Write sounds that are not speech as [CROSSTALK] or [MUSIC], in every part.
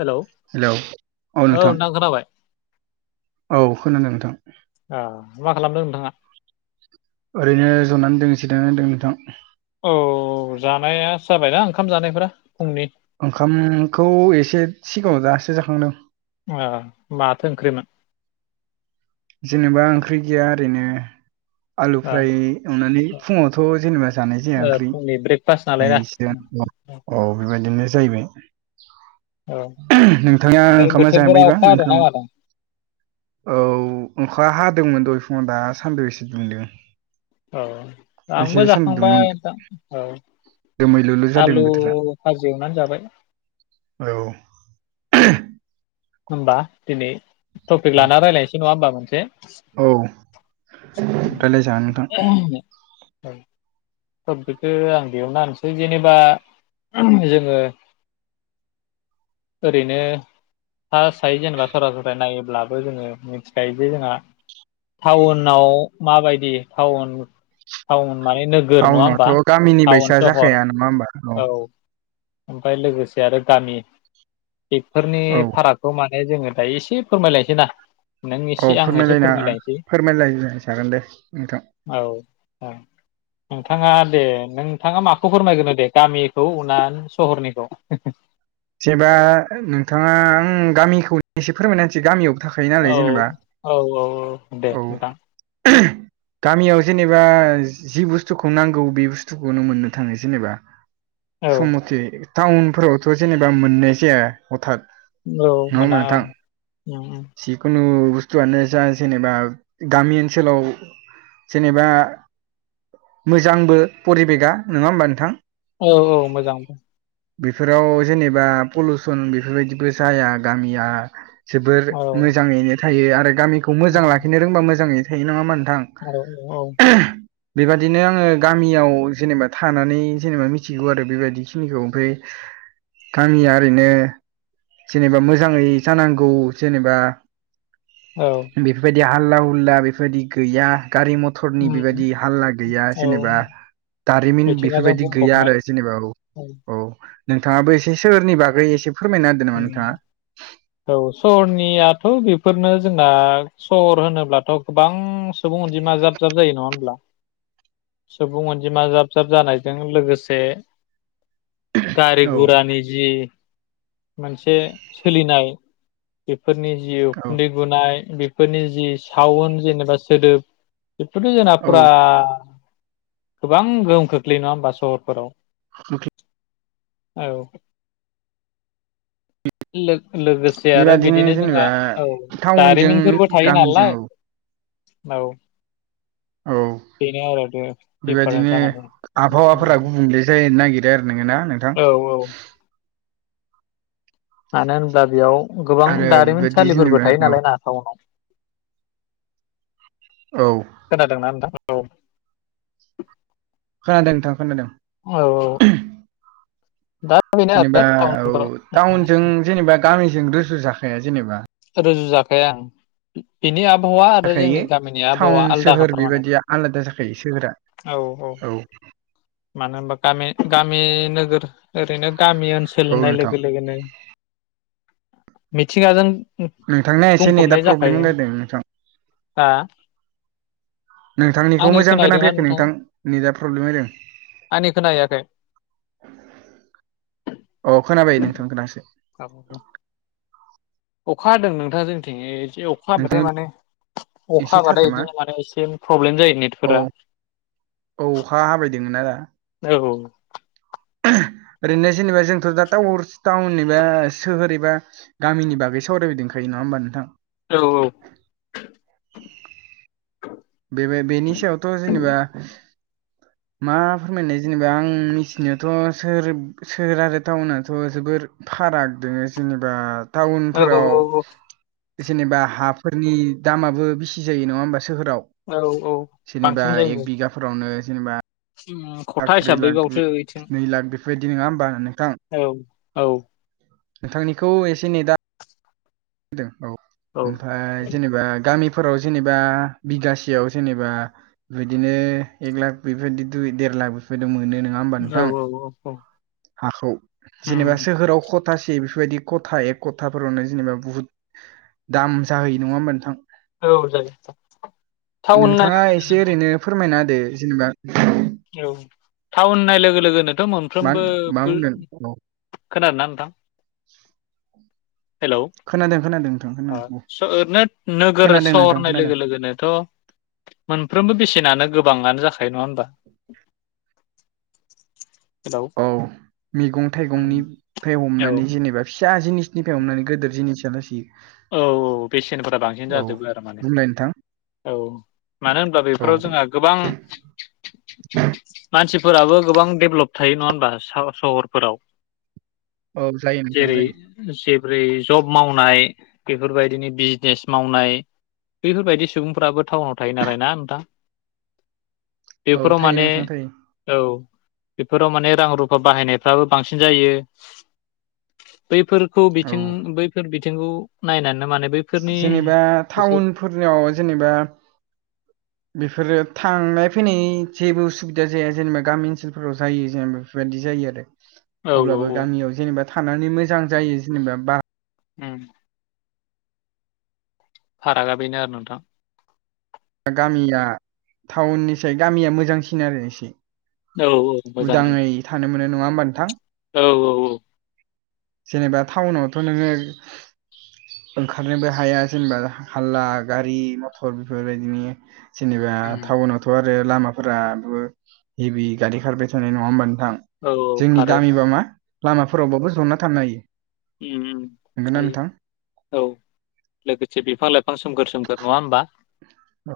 Hello hello औ नोथां खोनाबाय। औ खोनादों नोंथां। ओ मा खालामदों नोंथाङा? ओरैनो जनानै दोनसि दाङ दोङ नोंथां। औ जानाया जाबायना ओंखाम जानायफोरा फुंनि? ओंखाम खौ एसे सिगाङाव दासो जाखांदों। आ माथो ओंख्रिमोन? जेनेबा ओंख्रि गैया ओरैनो आलु फ्राय ओ एवनानै फुङावथ' जेनेबा जानाय जाया ओ ओंख्रि। फुंनि ब्रेकफास्ट नालाय ना दायैसिगां औ अ बेबायदिनो जाहैबाय। औ नोंथाङा ओमफ्राय ओंखामा बोथोरफोरा जाबैयबा अखा हादोंना ओंखाम मादों औ अखा हादोंमोन दह फुङाव दा सानदु एसे दुंदों। औ एसे आंबो सानदुं दुंमोन जाखांबाय दा। औ दोमैलुलु जादों आलु बोथोरा फाजि एवनानै जाबाय। औ। होमबा दिनै टपिक लाना रायज्लायनोसै नङा होमबा मोनसे? औ रायलायजागोन नोंथां [UNINTELLIGIBLE] तपिकखौ आं बेयावनो होनसै जेनेबा जोङो ओरैनो फासहाय जेनेबा जराय जराय नायोब्लाबो जोङो मिथिखायो जे जोंहा टाउनाव माबायदि? टाउन टाउन माने नोगोर। नङा होमबा टाउनथ' गामिनि टाउन बायसा सहर जाखाया नामा होमबा औ। औ ओमफ्राय लोगोसे आरो गामि बेफोरनि औ फाराग खौ माने जोङो दा एसे फोरमायलायनोसै ना? नों औ एसे आं एसे फोरमायलायना फोरमायलायनोसै फोरमायलायलाय जागोन दे नोंथां। औ औ। नोंथाङा दे नोंथाङा माखौ फोरमायग्रोनो दे गामिखौ ना सहरनिखौ? जेनेबा नोंथाङा आं गामिखौ एसे फोरमायनासै गामियाव औ औ औ औ दे औ नोंथां। [UNINTELLIGIBLE] गामियाव जेनेबा जि बुस्थुखौ नांगौ बे बुस्थुखौनो मोननो थाङो जेनेबा। औ समथे टाउनफोरावथ' जेनेबा मोननाय जाया हथात औ नङा होमबा मोना नोंथां उम उम। जिखुनु बुस्थुआनो जा जेनेबा गामि ओनसोलाव जेनेबा मोजांबो परिबेगा नङा होमबा नोंथां? औ-औ मोजां बेफोराव जेनेबा पलिउसन बेफोरबायदिबो जाया गामिया जोबोर औ मोजाङैनो थायो आरो गामिखौ मोजां लाखिनो रोंबा मोजाङैनो थायो ओमबा नोंथां? औ-औ [INAUDIBLE] बेबादिनो आङो गामियाव जेनेबा थानानै जेनेबा मिथिगौ आरो बेबायदिखिनिखौ ओमफ्राय गामिया ओरैनो जेनेबा मोजाङै जानांगौ जेनेबा औ। बेफोरबायदि हालला हुला बेफोरबायदि गैया गारि मथ थरनि उम बेबायदि हाल्ला गैया औ जेनेबा दारिमिन मिथिंगाजों बेफोरबायदि गैया बुंफबनाय आरो जेनेबा औ औ-औ नोंथाङाबो एसे सोहोरनि बागै एसे फोरमायना होदो नामा उम नोंथाङा औ सहरनियाथ' बेफोरनो जोंना सहर होनोब्लाथ' गोबां सुबुं अनजिमा जाब जाब जायो नङा होमब्ला? सुबुं अनजिमा जाब जाब जानायजों लोगोसे गारि औ गुरानि जि मोनसे सोलिनाय बेफोरनि जि औ उखुन्दै बुनाय बेफोरनि जि सावन जेनेबा सोदोब बेफोरथ' जोंना औ फुरा गोबां गोहोम खोख्लैयो नङा होमबा सहरफोराव? [INAUDIBLE] औ लोग लोगोसे जे आरो बेबादिनो बिदिनो जोंहा जेनेबा औ टाउनजों दारिमिनफोरबो थायो गामिजों नालाय औ औ। औ बेनो आरो बेबायदिनो दिफारेन्सा माने उम। आबहावाफोरा गुबुंले जानो नागिरो। देर नोङोना नोंथां? औ-औ मानो होनब्ला बेयाव गोबां आरो बेबायदि दारिमिनसालिफोरबो जेनेबा थायो औ नालाय ना टावनाव [INAUDIBLE] औ। खोनादोंना नोंथां औ। खोनादों नोंथां खोनादों। औ औ दा बेनो जेनेबा आरो औ टाउनफ्राव टाउनजों जेनेबा गामिजों रुजु जाखाया जेनेबा रुजु जाखाया ओं। बिनि आबहावा आरो जाखायो जोंनि गामिनि आबहावा टाउन आलदा सोहोर खाथार माने बेबायदिया आलादा जाखायो सोहोरा औ-औ औ मानो होनबा गामि गामि नोगोर ओरैनो गामि ओनसोल औ होननाय नोंथां लोगो लोगोनो मिथिंगाजों नोंथांना एसे नै दा बुंफबनाय प्रब्लेम जाखायो होलायदों नोंथां दा नोंथांनिखौ आंनि मोजां खोनाहैदोंना खोनाफैयाखै नोंथाङा नोंथां नेदा प्रब्लेम जादों आंनि खोनाहैयाखै औ खोनाबाय नोंथां दासो अखा हादों नोंथां जोंथिं ओ जि अख अखा हबाथाय नोंथांनि माने अखा एसे हाबाथाय थादोमा इदिनो माने एसे प्रब्लेम जायो औ नेटफोरा औ हाबायदोङो ना दा औ ओरैनो जेनेबा जोंथ' टाउर टाउन एबा सोहोर एबा गामिनि बागै सावरायबायदोंखायो नङा होमबा नोंथां औ-औ बे बेनि सायावथ' जेनेबा मा फोरमायनाय जेनेबा आं मिथिनायावथ' सोहोर सोहोर आरो टाउनथ' जोबोर फाराग दोङो जेनेबा औ औ टाउनफोराव औ जेनेबा हाफोरनि दामाबो बेसि जायो नङा होमबा सोहोराव औ औ जेनेबा बांसिन जायो एक बिगाफोरावनो जेनेबा [UNINTELLIGIBLE] लाख ब्रै लाख बावसो बिथिं नै लाख बेफोरबायदि नङा होमबा नोंथां। औ औ नोंथांनिखौ एसे नै दा औ औ ओमफ्राय जेनेबा गामिफोराव जेनेबा बिगासेयाव जेनेबा बिदिनो एक लाख बेफोरबायदि दुइ देर लाख बेफोरबायदि मोनो नङा होमबा नोंथां। [UNINTELLIGIBLE] हाखौ जेनेबा उम सोहोराव खथासे बेफोरबायदि खथा एक खथाफोरावनो जेनेबा बुहुद दाम जाहैयो नङाम नोंथां। औ जायो टाउन होननाय नोंथाङा एसे ओरैनो फोरमायना होदो जेनेबा औ टाउन होननाय लोगो लोगोनोथ' मा मा मोनफ्रोमबो बुंगोन औ खोनादोंना नोंथां। [UNINTELLIGIBLE] हेलौ खोनादों खोनादों नोंथां खोनादों औ ओरैनो नोगोर खोनादों नोंथां सहरनि खोनादों लोगो लोगोनथ' मोनफ्रोमबो बेसेनानो गोबाङानो जाखायो नङा होनोमबा हेलौ औ मैगं थाइगंनिफ्राय औ हमनानै जेनेबा फिसा जिनिस निफ्राय हमनानै गोदिर जिनिसा लासैयो औ औ बेसेनफोरा बांसिन जाजोबो आरो माने बुंलाय नोंथां औ मानो होनबा औ बेफोराव जोंहा गोबां मानसिफोराबो गोबां डेभलप थायो नङा हबा सहरफोराव औ जायो नोंथां जेरै जायो जेबोरै जब मावनाय बेफोरबायदिनि बिजनेस मावनाय बैफोरबायदि सुबुंफ्राबो टाउनाव थायो नालाय ना नोंथां। औ बेफोराव थायो माने नोंथां थायो औ बेफोराव माने रां रुफा बाहायनायफ्राबो बांसिन जायो। बैफोरखौ बिथिं औ बैफोर बिथिंखौ नायनानै माने बै जेनेबा टाउनफोरनियाव जेनेबा [UNINTELLIGIBLE] बेफोरो थांनाय फैनाय जेबो उसुबिदा जाया जेनेबा गामि ओनसोलफोराव जायो जेनेबा बेफोरबायदि जायो आरो। औ औ अब्लाबो औ गामियाव जेनेबा थानानै मोजां जायो जेनेबा बा उम। फारागा बेनो आरो नोंथां। दा गामिया टाउननिसाय गामिया मोजांसिन आरो एसे। औ मोजां उदाङै नोंथां थानो मोनो नङा होमबा नोंथां। औ औ औ। जेनेबा टाउनावथ' नोङो ओंखारनोबो हाया जेनेबा हाल्ला गारि मथर बेफोरबायदिनो जेनेबा उम टाउनावथ' आरो लामाफोराबो हेभि गारि खारबाय थानाय नङा होमबा नोंथां औ औ जोंनि खारो नोंथां गामिबा मा लामाफोरावबाबो ज'ना थांनो हायो। हुम हुम नंगौना हायो। नोंथां औ लोगोसे बिफां लाइफां सोमखोर सोमखोर नङा होमबा। औ।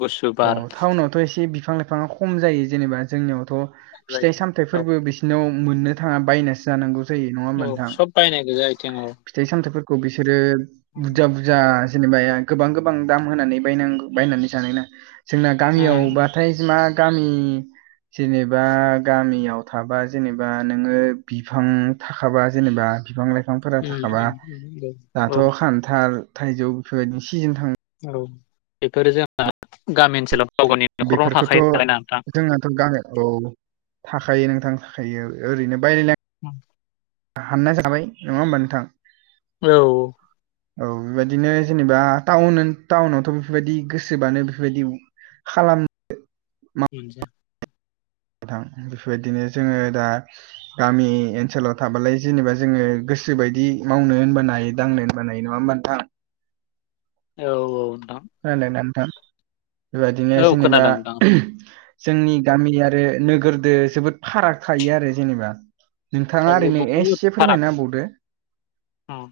गुसु अ बार टाउनावथ' एसे बिफां लाइफाङा खम जायो जेनेबा जोंनियावथ' फिथाइ सामथाय जायो औ फोरबो बिसिनाव मोननो थाङा बायनासो जानांगौ जायो नङा होमबा औ नोंथां। सब बायनाय गोजा आथिं औ फिथाइ सामथाइफोरखौ बिसोरो उम बुरजा बुरजा जेनेबा गोबां गोबां दाम होनानै बायनांगौ बायनानै जानाय ना, जोंना गामियाव बा उम फ्राय मा गामि जेनेबा गामियाव थाबा जेनेबा नोङो बिफां थाखाबा जेनेबा बिफां लाइफांफोरा थाखाबा उम उम दाथ' औ खान्थाल थाइजौ बेफोरबायदि सिजोन थां औ बेफोरो जोंना गामि ओनसोलाव गाव गावनि न'खरावनो बेफोरखौथ' थाखायो नालाय ना नोंथां जोंनाथ' गाह औ थाखायो नोंथां थाखायो ओरैनो बायलाय [UNINTELLIGIBLE] हानना जाबाय नङा होमबा नोंथां? औ। औ बेबायदिनो जेनेबा टाउन टाउनावथ' बेफोरबायदि गोसोबानो बेफोरबायदि खालाम मोनजा नोंथां बेफोरबायदिनो जोङो दा गामि ओनसोलाव थाबालाय जेनेबा जोङो गोसो बायदि मावनो होनबानो हायो दांनो बानाय नङा होमब्ला नोंथां? औ औ नोंथां। [UNINTELLIGIBLE] बेबायदिनो औ जेनेबा खोनादों नोंथां जोंनि गामि आरो नोगोरदो जोबोद फाराग थायो आरो जेनेबा। नोंथाङा थायो ओरैनो एसे फोरमायनाबावदो। औ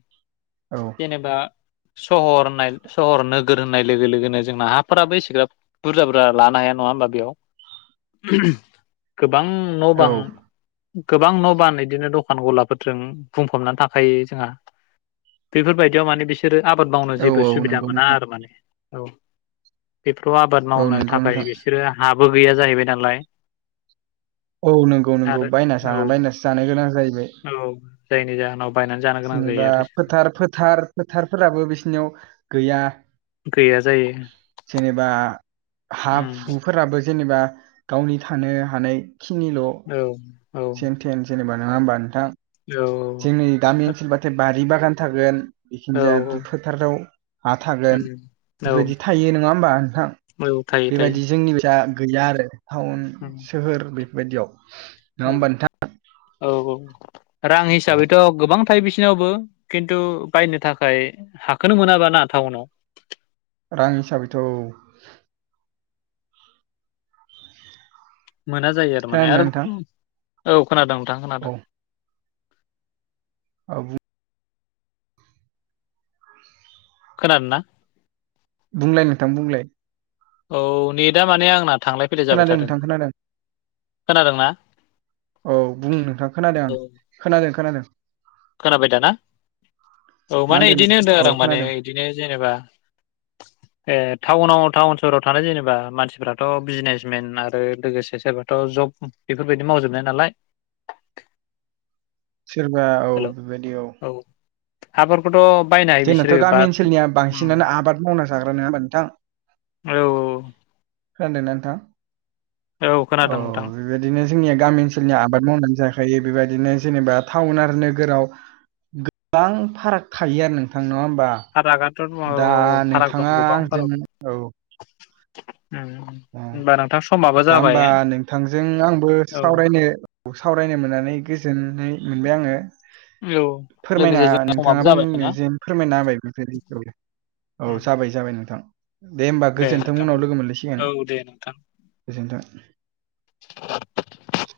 जेनेबा सहर होननाय सहर नोगोर होननाय लोगो लोगोनो जोंना हाफोराबो एसेग्राब बुरजा बुरजा लानो हाया नङा होमबा बेयाव गोबां न' बां औ गोबां न' बान बिदिनो दखान गलाफोरजों बुंफबनानै थाखायो। जोंहा बेफोरबायदियाव माने बिसोरो आबाद मावनो औ जेबो औ सुबिदा नंगौ मोना नोंथां आरो माने। औ बेफोराव आबाद औ मावनो नंगौ थाखाय नोंथां बिसोरो हाबो गैया जाहैबाय नालाय। औ नंगौ नंगौ आरो बायना औ बायनासो जानो गोनां जाहैबाय। औ। जायनि जाहोनाव बायनानै जानो गोनां जायो जेनेबा आरो फोथार फोथार फोथारफोराबो बिसिनियाव गैया। गैया जायो। जेनेबा हा उम हुफोराबो जेनेबा गावनि थानो हानायखिनिल' औ औ। थेन सेनेबा नङा होनबा नोंथां? औ जोंनि गामि ओनसोलबथाय बारि बागान थारागोन बेखिनि औ जाया फोथाराव हा थागोन औ औ बेफोरबायदि थायो नङा होमबा नोंथां? औ थायो थायो बेबायदि जोंनि गैया आरो टाउन सोहोर बेफोरबायदियाव। नङा औ होमबा नोंथां औ औ रां हिसाबैथ' गोबां थायो बिसिनावबो। खिन्थु बायनो थाखाय हाखोनो मोनाबा ना टाउनाव। रां हिसाबैथ' मोना जायो आरो माने खोनादोंना आरो नोंथां औ खोनादों नोंथां औ खोनादों। आ [UNINTELLIGIBLE] खोनादोंना? बुंलाय नोंथां बुंलाय। औ नेटआ माने आंना थांलाय फैलाय जाबाय खोनादों थादों, नोंथां खोनादों खोनादोंना? औ बुं नोंथां, खोनादों आं खोनादों खोनादों। खोनाबाय दाना औ मा माने बिदिनो होनदों आरो औ आं माने खोनादों बिदिनो जेनेबा [UNINTELLIGIBLE] ए टाउनाव टाउन सहराव थानाय जेनेबा मानसिफ्राथ' बिजनेसमेन आरो लोगोसे सोरबाथ' जब बेफोरबायदि मावजोबनाय नालाय सोरबा औ हेल' बेबायदि औ हाफोरखौथ' बायनाय जोंनाथ' गामि ओनसोलनिया बांसिनानो आबाद मावना जाग्रा नङामा नोंथां औ होनदोंना नोंथां औ खोनादों नोंथां बेबायदिनो जोंनिया गामि ओनसोलनि आबाद मावनानै जाखायो बेबायदिनो जेनेबा टाउन आरो नोगोराव गोबां फाराग थायो आरो नोंथां नङा होमबा [UNINTELLIGIBLE] दा नोंथाङा जों औ उम ओ दा होमबा नोंथांजों आंबो औ सावरायनो सावरायनो मोननानै गोजोननाय मोनबाय आङो औ फोरमायना लोगोसे जोंना समाबो नोंथाङा जाबाय बुंनो ना जेन फोरमायना होबाय बेफोर बादियै औ जाबाय जाबाय नोंथां दे होमबा गोजोनोंथों उनाव लोगो मोनलायसिगोन औ दे नोंथां गोजोनथों [UNINTELLIGIBLE]